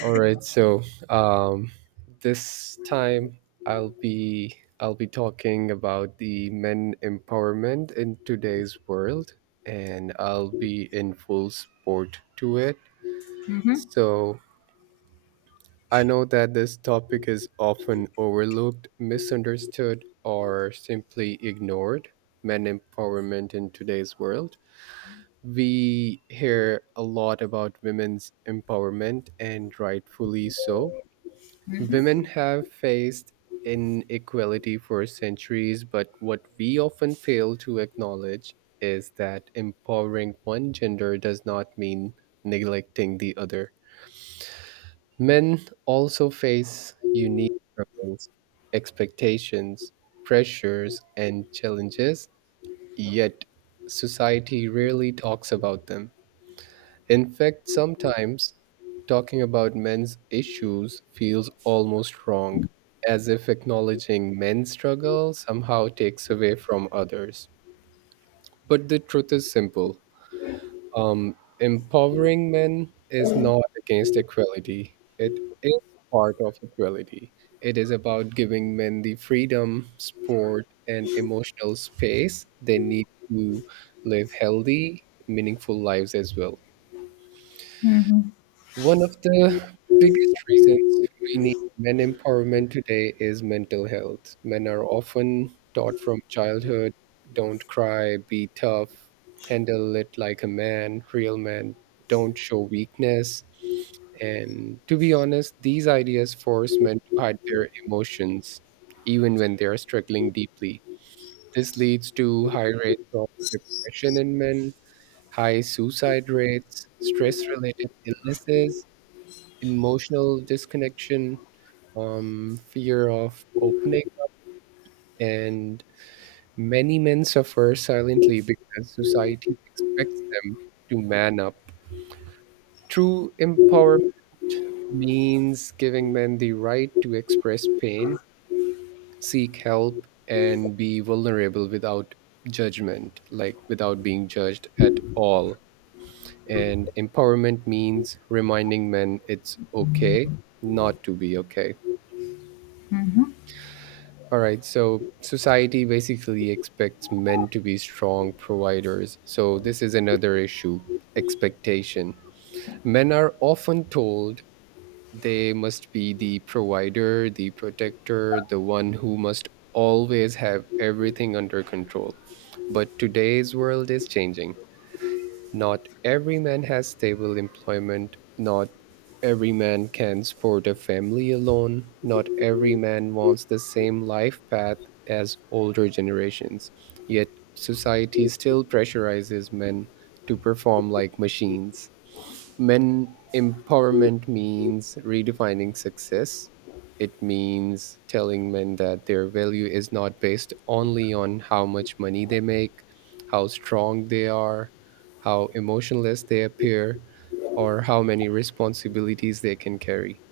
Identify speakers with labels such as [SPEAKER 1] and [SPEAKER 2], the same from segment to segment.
[SPEAKER 1] All right, so um, this time I'll be talking about the men empowerment in today's world, and I'll be in full support to it.
[SPEAKER 2] Mhm.
[SPEAKER 1] So I know that this topic is often overlooked, misunderstood, or simply ignored. Men empowerment in today's world. We hear a lot about women's empowerment, and rightfully so.
[SPEAKER 2] Mhm.
[SPEAKER 1] Women have faced inequality for centuries, but what we often fail to acknowledge is that empowering one gender does not mean neglecting the other. Men also face unique struggles, expectations, pressures, and challenges, yet society rarely talks about them. In fact, sometimes talking about men's issues feels almost wrong, as if acknowledging men's struggle somehow takes away from others. But the truth is simple. Empowering men is not against equality, it is part of equality. It is about giving men the freedom, support, and emotional space they need to live healthy, meaningful lives as well.
[SPEAKER 2] Mhm.
[SPEAKER 1] One of the biggest reasons we need men empowerment today is mental health. Men are often taught from childhood, don't cry, be tough, handle it like a man, real man, don't show weakness. And to be honest, these ideas force men to hide their emotions, even when they are struggling deeply. This leads to high rates of depression in men, high suicide rates, stress related illnesses, emotional disconnection, fear of opening up, and many men suffer silently because society expects them to man up. True empowerment means giving men the right to express pain, seek help, and be vulnerable without judgment, like without being judged at all. And empowerment means reminding men it's okay not to be okay.
[SPEAKER 2] Mhm.
[SPEAKER 1] All right, so society basically expects men to be strong providers. So, this is another issue, expectation. Men are often told they must be the provider, the protector, the one who must always have everything under control. But today's world is changing. Not every man has stable employment. Not every man can support a family alone. Not every man wants the same life path as older generations. Yet, society still pressurizes men to perform like machines. Men empowerment means redefining success. It means telling men that their value is not based only on how much money they make, how strong they are, how emotionless they appear, or how many responsibilities they can carry.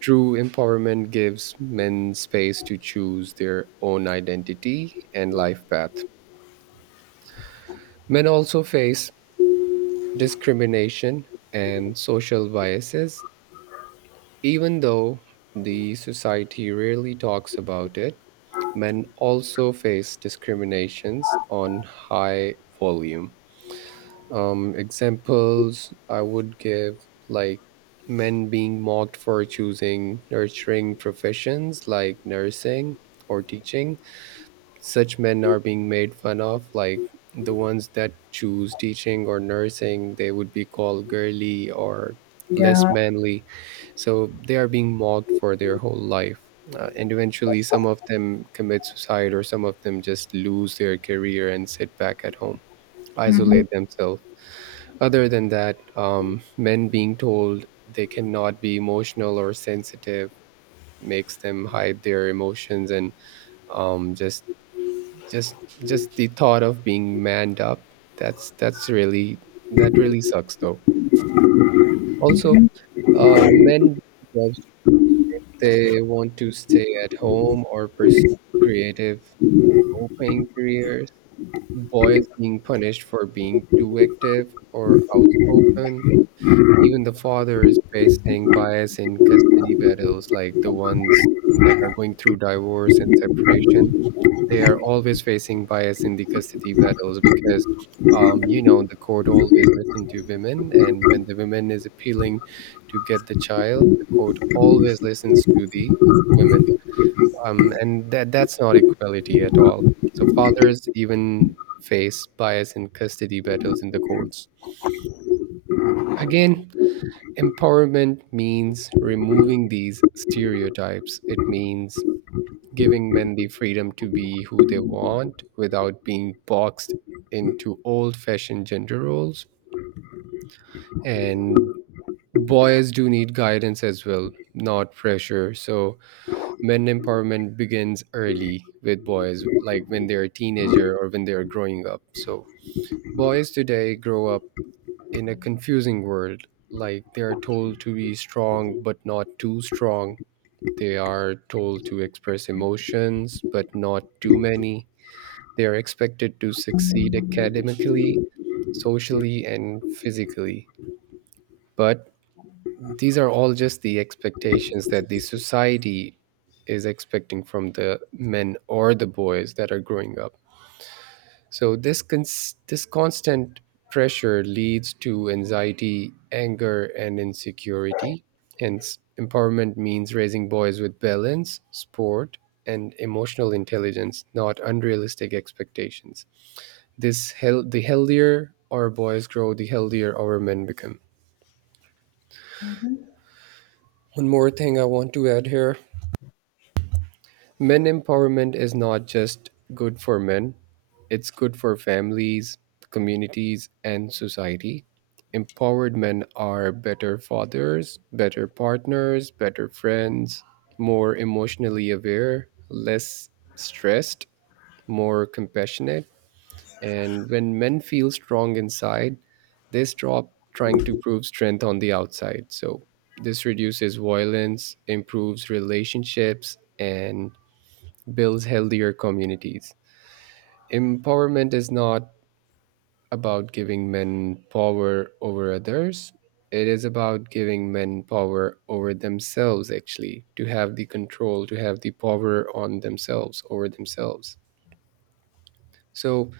[SPEAKER 1] True empowerment gives men space to choose their own identity and life path. Men also face discrimination and social biases, even though the society rarely talks about it. Men also face discriminations on high volume. Examples I would give, like men being mocked for choosing nurturing professions like nursing or teaching. Such men are being made fun of, like the ones that choose teaching or nursing, they would be called girly or less
[SPEAKER 2] Yeah,
[SPEAKER 1] manly. So they are being mocked for their whole life. And eventually, some of them commit suicide, or some of them just lose their career and sit back at home,
[SPEAKER 2] Mhm.
[SPEAKER 1] isolate themselves. Other than that, men being told they cannot be emotional or sensitive makes them hide their emotions and um, just just the thought of being manned up. That's really, that really sucks though. Also, men being judged if they want to stay at home or pursue creative, low-paying careers. Boys being punished for being too active or outspoken. Even the father is facing bias in custody battles, like the ones that are going through divorce and separation. They are always facing bias in the custody battles because, you know, the court always listen to women, and when the women is appealing to get the child, the court always listens to the women. And that that's not equality at all. So fathers even face bias in custody battles in the courts. Again, empowerment means removing these stereotypes. It means giving men the freedom to be who they want without being boxed into old fashioned gender roles. And boys do need guidance as well, not pressure. So, men empowerment begins early with boys, like when they're a teenager or when they're growing up. So, boys today grow up in a confusing world. Like they are told to be strong but not too strong. They are told to express emotions, but not too many. They are expected to succeed academically, socially, and physically. But these are all just the expectations that the society is expecting from the men or the boys that are growing up. So this constant pressure leads to anxiety, anger, and insecurity. Hence, empowerment means raising boys with balance, sport, and emotional intelligence, not unrealistic expectations. The healthier our boys grow, the healthier our men become. One more thing I want to add here. Men empowerment is not just good for men, it's good for families, communities, and society. Empowered men are better fathers, better partners, better friends, more emotionally aware, less stressed, more compassionate. And when men feel strong inside, they stop trying to prove strength on the outside. So, this reduces violence, improves relationships, and builds healthier communities. Empowerment is not about giving men power over others, it is about giving men power over themselves, actually, to have the control, to have the power on themselves, over themselves. So,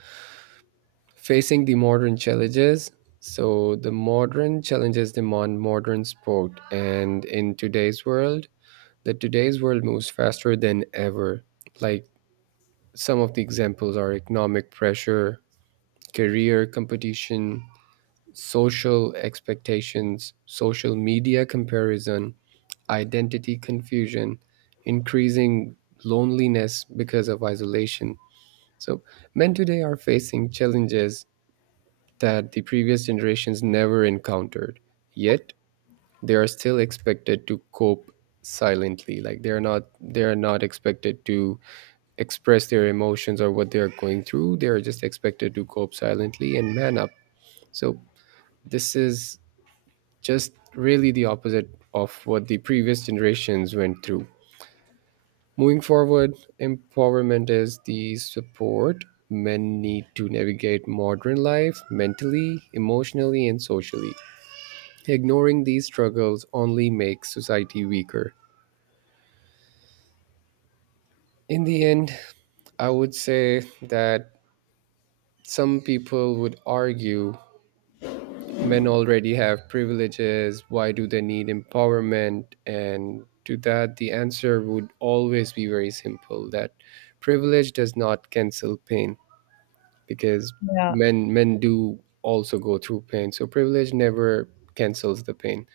[SPEAKER 1] facing the modern challenges, so the modern challenges demand modern sport, and in today's world, the today's world moves faster than ever. Like some of the examples are economic pressure, career competition, social expectations, social media comparison, identity confusion, increasing loneliness because of isolation. So, men today are facing challenges that the previous generations never encountered. Yet, they are still expected to cope silently, like they're not expected to express their emotions or what they're going through. They're just expected to cope silently and man up. So this is just really the opposite of what the previous generations went through. Moving forward, empowerment is the support men need to navigate modern life mentally, emotionally, and socially. Ignoring these struggles only makes society weaker. In the end, I would say that some people would argue men already have privileges, why do they need empowerment? And to that the answer would always be very simple, that privilege does not cancel pain, because
[SPEAKER 2] yeah.
[SPEAKER 1] men do also go through pain, so privilege never cancels the pain.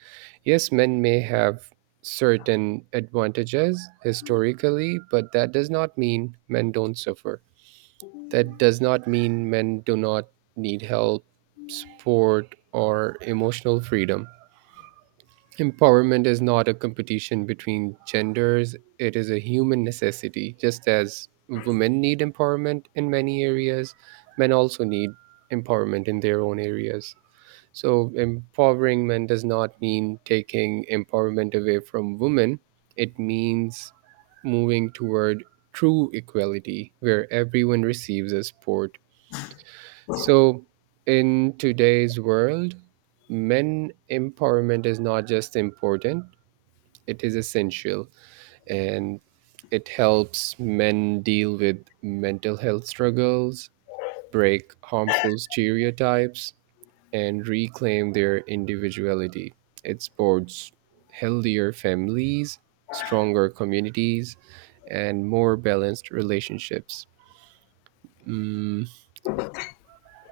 [SPEAKER 1] Yes, men may have certain advantages historically, but that does not mean men don't suffer, that does not mean men do not need help, support, or emotional freedom. Empowerment is not a competition between genders, it is a human necessity. Just as women need empowerment in many areas, men also need empowerment in their own areas. So, empowering men does not mean taking empowerment away from women, it means moving toward true equality where everyone receives a support. So, in today's world, men empowerment is not just important, it is essential, and it helps men deal with mental health struggles, break harmful stereotypes, and reclaim their individuality. It supports healthier families, stronger communities, and more balanced relationships. Mm,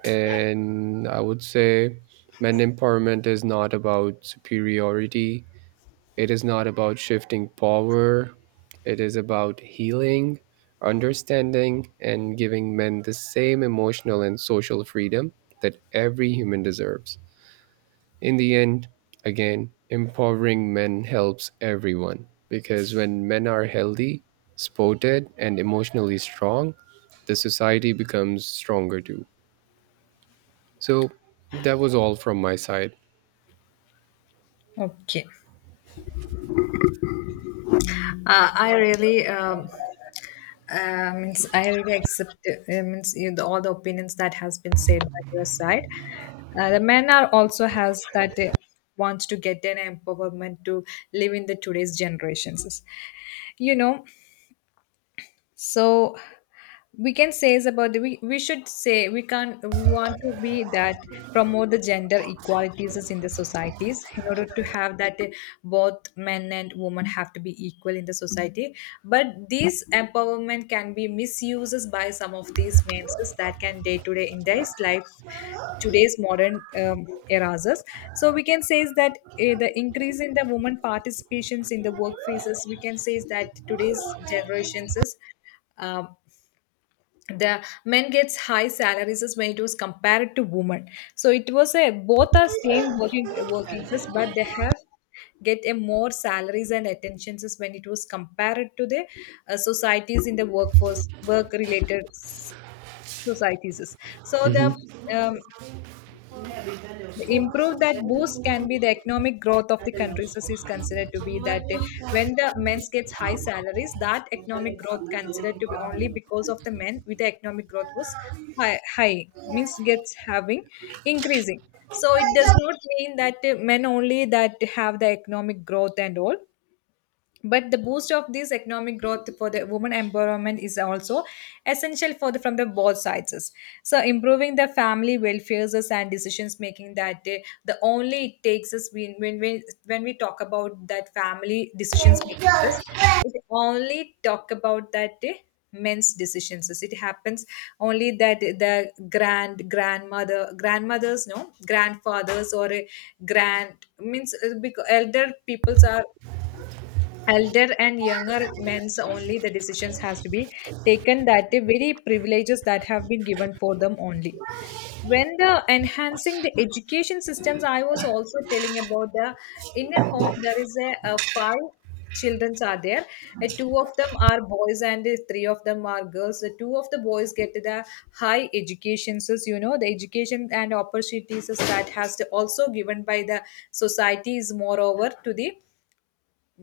[SPEAKER 1] And I would say men empowerment is not about superiority, it is not about shifting power, it is about healing, understanding, and giving men the same emotional and social freedom that every human deserves. In the end, again, empowering men helps everyone because when men are healthy, supported, and emotionally strong, the society becomes stronger too. So that was all from my side.
[SPEAKER 2] Okay. I really means I really accept means you know, all the opinions that has been said by your side. The men are also has that wants to get an empowerment to live in the today's generations. You know, so we can say is about the, we should say we can't we want to be that promote the gender equalities is in the societies in order to have that both men and women have to be equal in the society, but this empowerment can be misuses by some of these men that can day to day in their life today's modern eras. So we can say is that the increase in the women participations in the workplaces, we can say is that today's generations is um, the men gets high salaries as when it was compared to women. So it was a both are same working workings as, but they have get a more salaries and attentions as when it was compared to the societies in the workforce, work related societies. So um, the improve that boost can be the economic growth of the countries as is considered to be that when the men gets high salaries, that economic growth considered to be only because of the men, with the economic growth was high means gets having increasing. So it does not mean that men only that have the economic growth and all, but the boost of this economic growth for the women empowerment is also essential for the from the both sides. So improving the family welfare and decisions making, that the only it takes us when when we talk about that family decisions making us, it only talk about that men's decisions it happens only. That the grandmothers no grandfathers or a grand means because elder peoples are elder and younger men's only the decisions has to be taken, that the very privileges that have been given for them only. When the enhancing the education systems, I was also telling about the in a home there is a five children are there. Two of them are boys and the three of them are girls. The two of the boys get the high educations, you know, the education and opportunities that has to also given by the society is moreover to the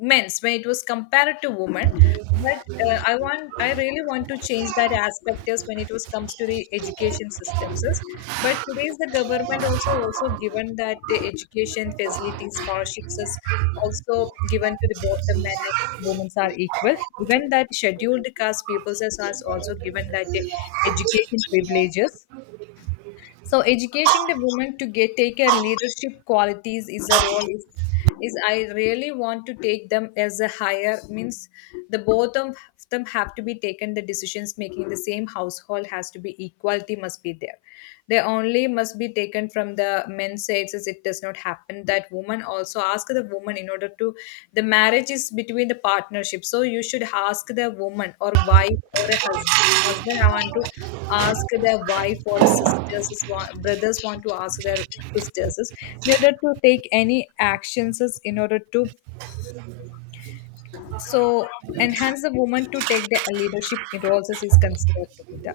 [SPEAKER 2] men's when it was compared to women. But I really want to change that aspect is when it was comes to the education systems is. But today's the government also given that the education facilities scholarships is also given to the both the men and women are equal, even that scheduled caste peoples is also given that the education privileges. So educating the women to get take her leadership qualities is a role is I really want to take them as a higher means the both of them have to be taken the decisions making in the same household, has to be equality must be there. They only must be taken from the men's side, since it does not happen that woman also ask the woman in order to the marriage is between the partnership. So you should ask the woman or wife or a husband, husband I want to ask their wife or sisters is want, brothers want to ask their sisters is in order to take any actions is in order to. So enhance the woman to take the leadership roles as is considered to be the,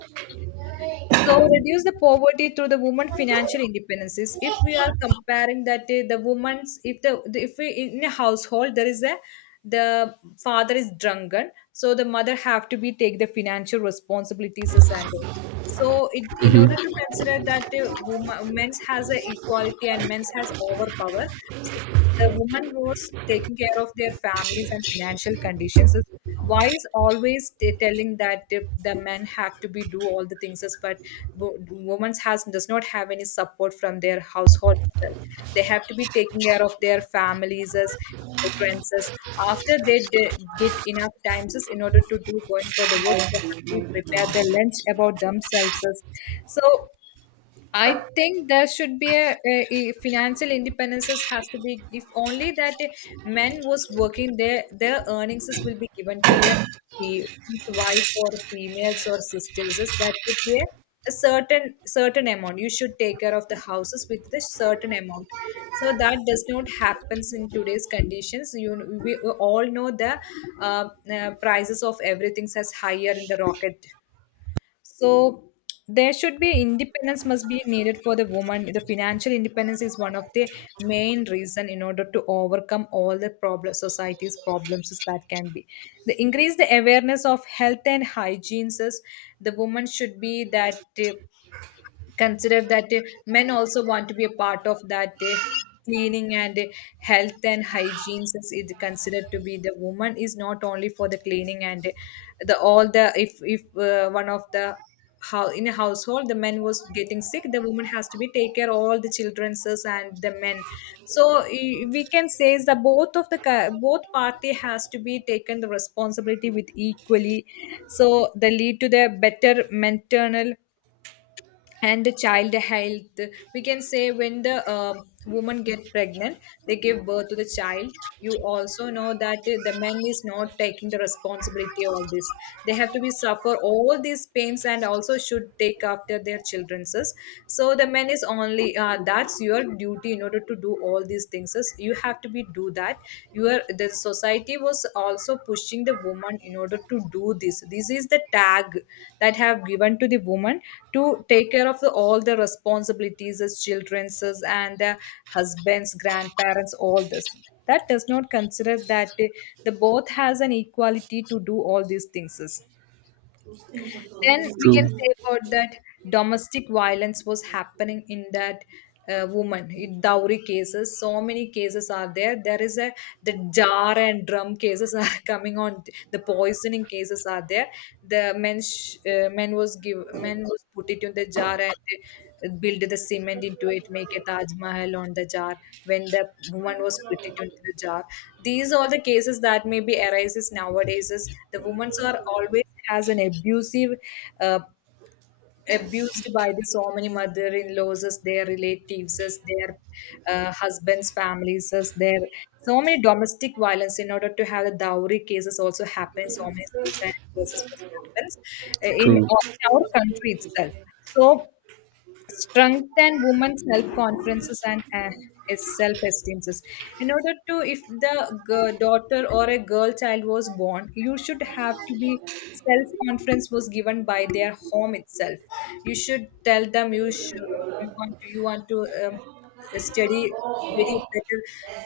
[SPEAKER 2] so reduce the poverty through the woman financial independences. If we are comparing that the woman's, if if we in a household, there is a the father is drunken, so the mother have to be take the financial responsibilities as and all. So it, in
[SPEAKER 1] Hmm.
[SPEAKER 2] order to consider that woman, men's has a equality and men's has overpower, so the woman was taking care of their families and financial conditions. Why is always telling that the men have to be do all the things as, but women's has does not have any support from their household itself. They have to be taking care of their families as children's as. After they get enough times as, in order to do going for the works, they have to be prepared their lunch about themselves as. So I think there should be a financial independence has to be. If only that men was working, their earnings is will be given to their fe- wife or females or sisters. Is that would be a certain amount you should take care of the houses with the certain amount. So that does not happens in today's conditions, you we all know the prices of everything has higher in the rocket. So there should be independence must be needed for the woman. The financial independence is one of the main reason in order to overcome all the problem, society's problems is that can be. The increase the awareness of health and hygiene. Is The woman should be that. Consider that men also want to be a part of that cleaning and health and hygiene is considered to be the woman is not only for the cleaning and the all the if one of the how in a household the man was getting sick, the woman has to be take care all the children's and the men. So I- we can say is that both of the both party has to be taken the responsibility with equally. So they lead to the better maternal and the child health. We can say when the woman get pregnant, they give birth to the child. You also know that the man is not taking the responsibility of all this. They have to be suffer all these pains and also should take after their children's. So the man is only that's your duty, in order to do all these things you have to be do that. Your, the society was also pushing the woman in order to do this, this is the tag that have given to the woman to take care of the, all the responsibilities as children's as, and the husbands grandparents all this. That does not consider that the both has an equality to do all these things. Then we can
[SPEAKER 1] True,
[SPEAKER 2] say about that domestic violence was happening in that woman in dowry cases. So many cases are there. There is a the jar and drum cases are coming on. The poisoning cases are there. The men sh- men was give men was put it in the jar and they build the cement into it, make a Taj Mahal on the jar. When the woman was put it into the jar, these are the cases that maybe arises nowadays. Is the women are always has an abusive uh, abused by the so many mother-in-laws as, their relatives as, their husbands families as, their so many domestic violence in order to have the dowry cases also happening, so many suicide cases was happens
[SPEAKER 1] true.
[SPEAKER 2] in our country itself. So strengthen women's self-confidences and is self-esteems, in order to if the daughter or a girl child was born, you should have to be self-confidence was given by their home itself. You should tell them you should you want to study very better,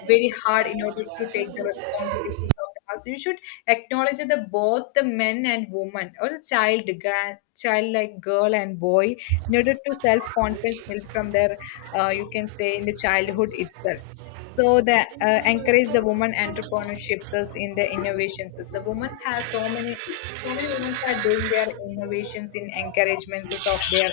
[SPEAKER 2] very hard, in order to take the responsibilities of the house. So you should acknowledge that the both the men and women, or the child child like girl and boy, in order to self confidence built from their you can say in the childhood itself. So the encourage the woman entrepreneurships as in the innovations, as the women has so many, so many women are doing their innovations in encouragements as of their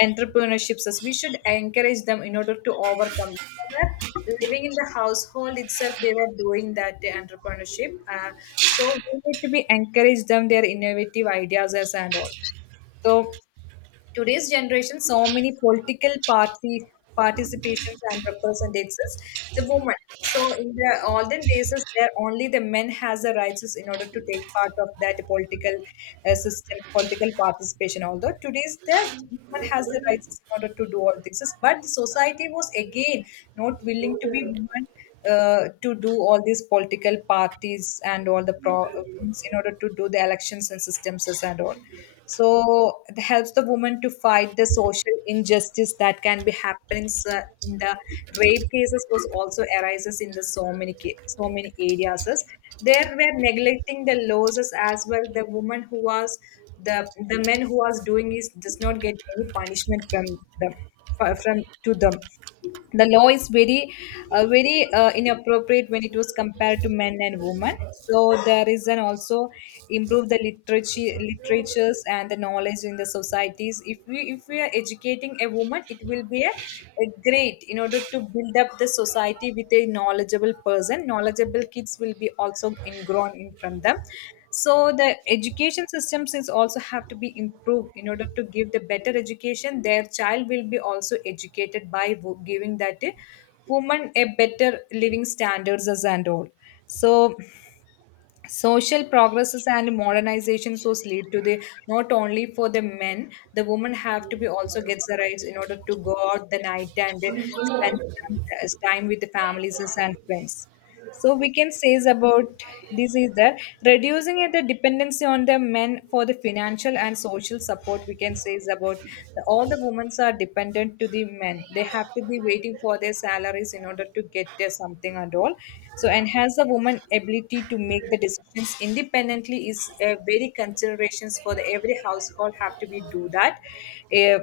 [SPEAKER 2] entrepreneurships. As we should encourage them in order to overcome. They were living in the household itself, they were doing that entrepreneurship. So we need to be encourage them their innovative ideas as and all. So today's generation, so many political party participations and representatives, the woman. So in the olden days, is there only the men has the rights is in order to take part of that political system, political participation. Although today's that woman has the rights is in order to do all things, but the society was again not willing to be woman to do all these political parties and all the in order to do the elections and systems and all. So it helps the woman to fight the social injustice that can be happening in the rape cases was also arises in the so many areas. There were neglecting the laws as well. The woman who was the men who was doing is does not get any punishment from them from to them the law is very very inappropriate when it was compared to men and women, so there is an also improve the literatures and the knowledge in the societies. If we are educating a woman it will be a great in order to build up the society with a knowledgeable person, knowledgeable kids will be also ingrown in from them. So the education systems is also have to be improved in order to give the better education, their child will be also educated by giving that a woman a better living standards as and all. So social progresses and modernization source lead to the not only for the men, the woman have to be also gets the rights in order to go out the night and spend time with the families and friends. So we can say is about this is that reducing it, the dependency on the men for the financial and social support. We can say is about all the women are dependent to the men. They have to be waiting for their salaries in order to get their something and all. So enhance the woman ability to make the decisions independently is a very considerations for the every household have to be do that. Uh,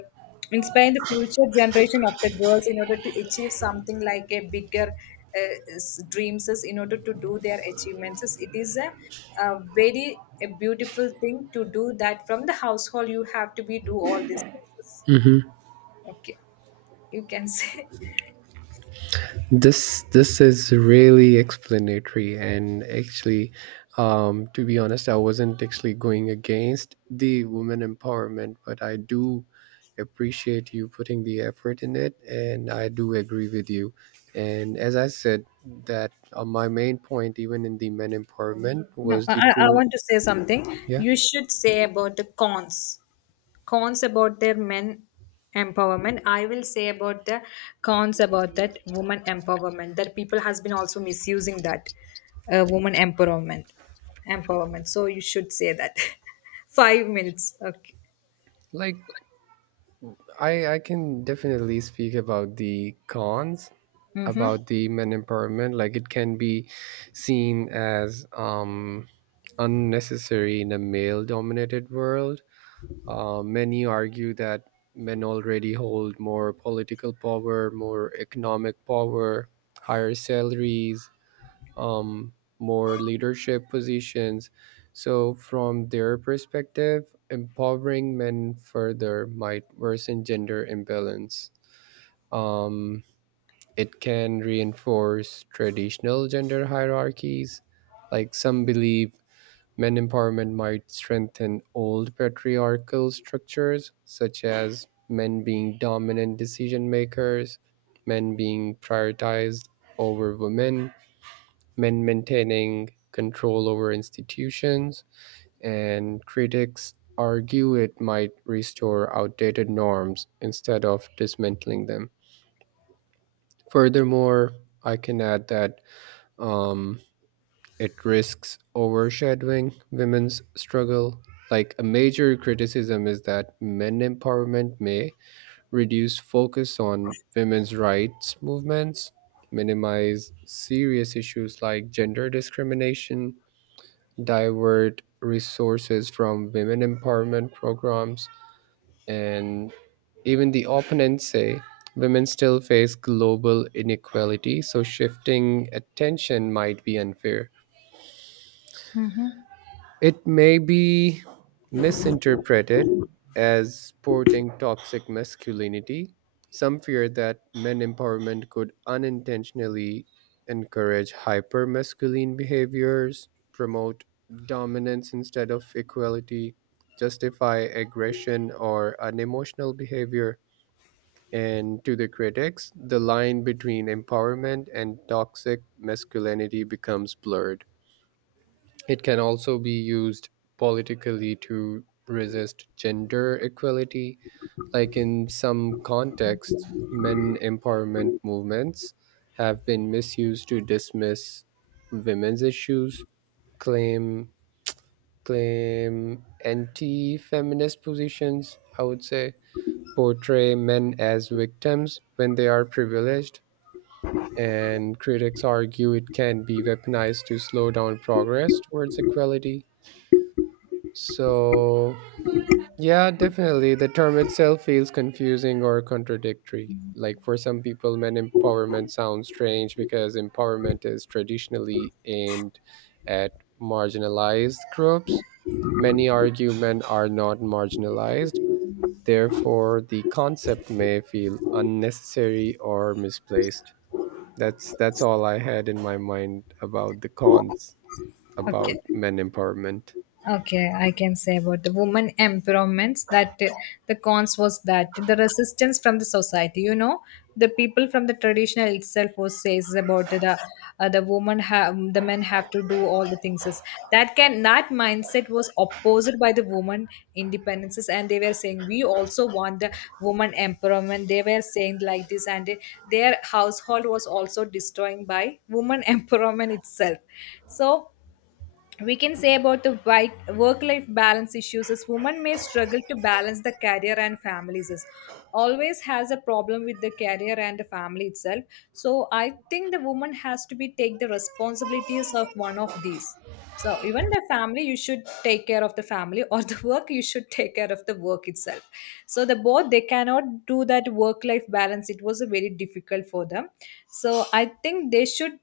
[SPEAKER 2] Inspire the future generation of the girls in order to achieve something like a bigger dreams is in order to do their it is a very a beautiful thing to do that. From the household you have to be do all these things.
[SPEAKER 1] Hmm.
[SPEAKER 2] Okay, you can say.
[SPEAKER 1] This is really explanatory and actually, to be honest, I wasn't actually going against the women empowerment, but I do appreciate you putting the effort in it, and I do agree with you. And as I said, that my main point, even in the men empowerment,
[SPEAKER 2] No,
[SPEAKER 1] was
[SPEAKER 2] i,
[SPEAKER 1] the
[SPEAKER 2] I I
[SPEAKER 1] true
[SPEAKER 2] want to say something.
[SPEAKER 1] yeah.
[SPEAKER 2] You should say about the cons about their men empowerment, I will say about the cons about that woman empowerment that people has been also misusing that woman empowerment, so you should say that. 5 minutes, okay.
[SPEAKER 1] Like I can definitely speak about the cons
[SPEAKER 2] Mm-hmm.
[SPEAKER 1] about the men empowerment. Like it can be seen as unnecessary in a male dominated world. Many argue that men already hold more political power, more economic power, higher salaries, more leadership positions, so from their perspective empowering men further might worsen gender imbalance. um, it can reinforce traditional gender hierarchies. Like some believe men empowerment might strengthen old patriarchal structures, such as men being dominant decision makers, men being prioritized over women, men maintaining control over institutions, and critics argue it might restore outdated norms instead of dismantling them. Furthermore, I can add that Um, it risks overshadowing women's struggle. Like a major criticism is that men empowerment may reduce focus on women's rights movements, minimize serious issues like gender discrimination, divert resources from women empowerment programs, and even the opponents say women still face global inequality, so shifting attention might be unfair.
[SPEAKER 2] Hmm.
[SPEAKER 1] It may be misinterpreted as sporting toxic masculinity. Some fear that men empowerment could unintentionally encourage hyper masculine behaviors, promote dominance instead of equality, justify aggression or unemotional behavior. And to the critics, the line between empowerment and toxic masculinity becomes blurred. It can also be used politically to resist gender equality. Like in some contexts, men empowerment movements have been misused to dismiss women's issues, claim claim anti-feminist positions, I would say, portray men as victims when they are privileged, and critics argue it can be weaponized to slow down progress towards equality. So, yeah, definitely. The term itself feels confusing or contradictory. Like for some people, men empowerment sounds strange because empowerment is traditionally aimed at marginalized groups. Many argue men are not marginalized. Therefore, the concept may feel unnecessary or misplaced. That's all I had in my mind about the cons about
[SPEAKER 2] Okay.
[SPEAKER 1] men empowerment.
[SPEAKER 2] Okay, I can say about the woman empowerments that the cons was that the resistance from the society. You know, the people from the traditional itself was says about the woman have, the men have to do all the things. That can that mindset was opposed by the woman independences, and they were saying we also want the woman empowerment. They were saying like this, and their household was also destroying by woman empowerment itself. So we can say about the work life balance issues is women may struggle to balance the career and families is always has a problem with the career and the family itself. So I think the woman has to be take the responsibilities of one of these. So even the family you should take care of the family, or the work you should take care of the work itself. So the both they cannot do that work life balance, it was a very difficult for them. So I think they should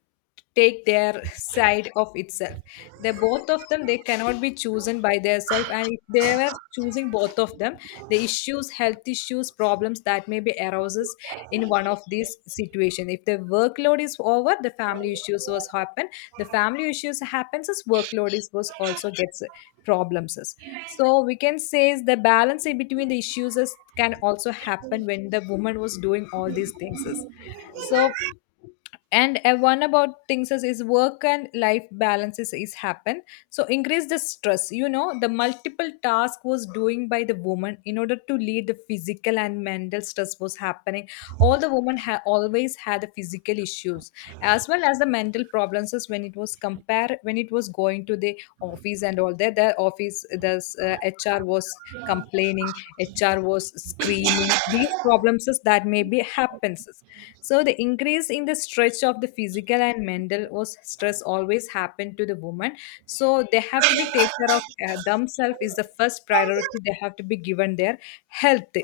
[SPEAKER 2] take their side of itself, the both of them they cannot be chosen by their self. And if they were choosing both of them, the issues, health issues problems that may be arises. In one of these situation, if the workload is over, the family issues was happen. The family issues happens as workload is was also gets problems is. So we can say is the balance in between the issues is, can also happen when the woman was doing all these things is. So and one about things is work and life balances is happen. So increase the stress, the multiple task was doing by the woman in order to lead the physical and mental stress was happening. All the women always had the physical issues as well as the mental problems is, when it was compare, when it was going to the office, and all that, the office this HR was complaining. HR was screaming these problems is that maybe happens. So the increase in the stretch of the physical and mental was stress always happened to the woman. So they have to be take care of themselves is the first priority, they have to be given their health.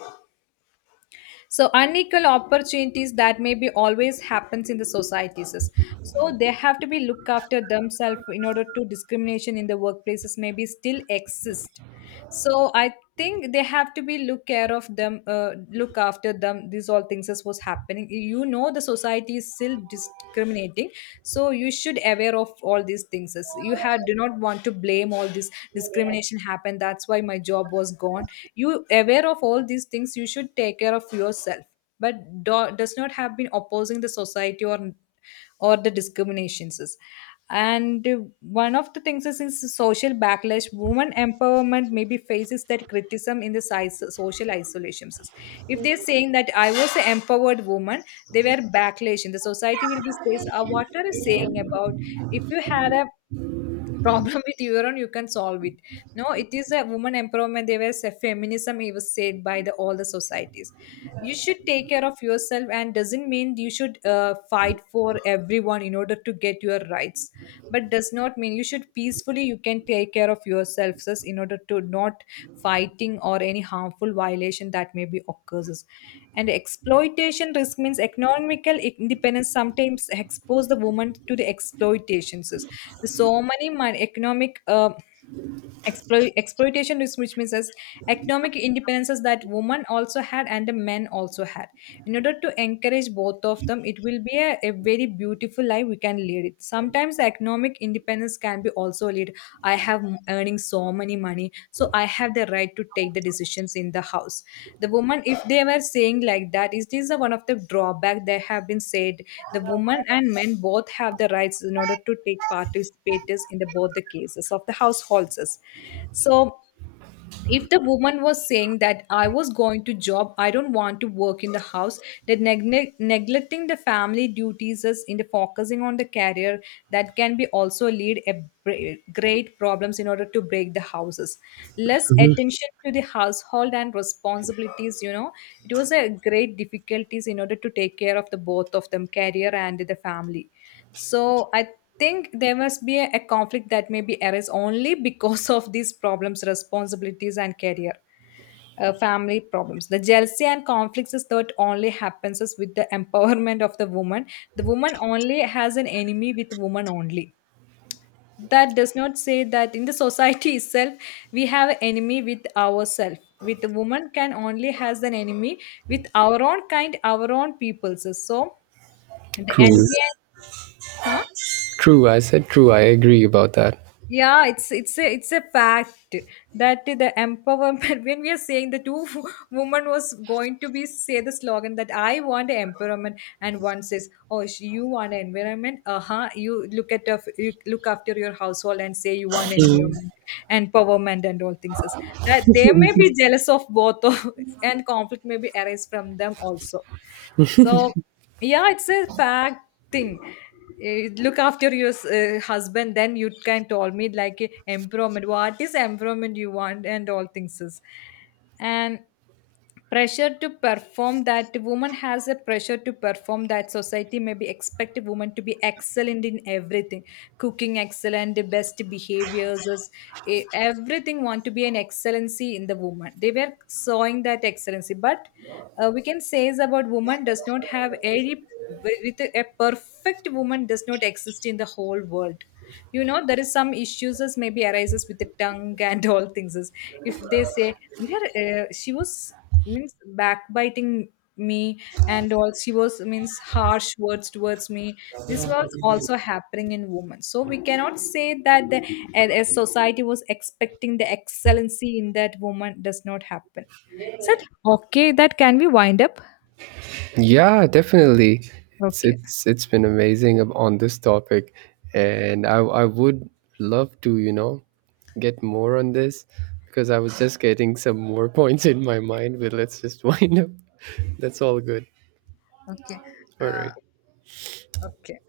[SPEAKER 2] So unequal opportunities that maybe always happens in the societies. So they have to be look after themselves, in order to discrimination in the workplaces maybe still exist. So I think they have to be look care of them look after them, these all things is what's happening. The society is still discriminating, so you should aware of all these things. As you had, do not want to blame all this discrimination happened, that's why my job was gone. You aware of all these things, you should take care of yourself, but does not have been opposing the society or the discriminations is. And one of the things is social backlash, women empowerment maybe faces that criticism in the size, social isolations. If they're saying that I was an empowered woman, they were backlash in the society will be says, "Ah, what are you saying about? If you had a problem with your own you can solve it. No, it is a woman empowerment, there was a feminism," it was said by the all the societies. You should take care of yourself, and doesn't mean you should fight for everyone in order to get your rights. But does not mean, you should peacefully you can take care of yourself, sis, in order to not fighting or any harmful violation that may be occurs. And exploitation risk means economical independence sometimes expose the woman to the exploitations. So many economic exploitation which means as economic independences that women also had and the men also had. In order to encourage both of them it will be a very beautiful life we can lead it. Sometimes the economic independence can be also lead, I have earning so many me money, so I have the right to take the decisions in the house. The woman, if they were saying like that, it is this the one of the drawback that have been said. The woman and men both have the rights in order to take participators in the both the cases of the households. So if the woman was saying that I was going to job, I don't want to work in the house, that neglecting the family duties is in the focusing on the career, that can be also lead a great problems in order to break the houses. Less attention to the household and responsibilities, it was a great difficulties in order to take care of the both of them, career and the family. So I think there must be a conflict that may be arise only because of these problems, responsibilities, and career, family problems. The jealousy and conflicts is that only happens is with the empowerment of the woman. The woman only has an enemy with woman only. That does not say that in the society itself, we have enemy with ourselves. With the woman can only has an enemy with our own kind, our own peoples. So the
[SPEAKER 1] True.
[SPEAKER 2] envy, huh?
[SPEAKER 1] True, I said true. I agree about that.
[SPEAKER 2] Yeah, it's a fact that the empowerment when we are saying the two woman was going to be say the slogan that I want empowerment, and one says, "Oh, you want environment." Uh-huh, you look after your household, and say you want environment, empowerment and all things is, that they may be jealous of both of, and conflict may be arise from them also. So, yeah, it's a fact thing. Look after your husband, then you can tell me like empowerment. What is empowerment you want and all things is, and pressure to perform, that woman has a pressure to perform, that society maybe expect a woman to be excellent in everything. Cooking excellent, the best behaviors is, everything want to be an excellency in the woman, they were sowing that excellency. But we can say is about, woman does not have any, with a perfect woman does not exist in the whole world. There is some issues as maybe arises with the tongue and all things is. If they say, "They were, she was means backbiting me and all, she was means harsh words towards me," this was also happening in women. So we cannot say that a society was expecting the excellency in that, woman does not happen. Said okay, that, can we wind up?
[SPEAKER 1] Yeah, definitely. It's
[SPEAKER 2] Okay.
[SPEAKER 1] it's it's been amazing on this topic, and I would love to, you know, get more on this because I was just getting some more points in my mind. But let's just wind up. That's all good.
[SPEAKER 2] Okay.
[SPEAKER 1] All
[SPEAKER 2] uh,
[SPEAKER 1] right.
[SPEAKER 2] okay.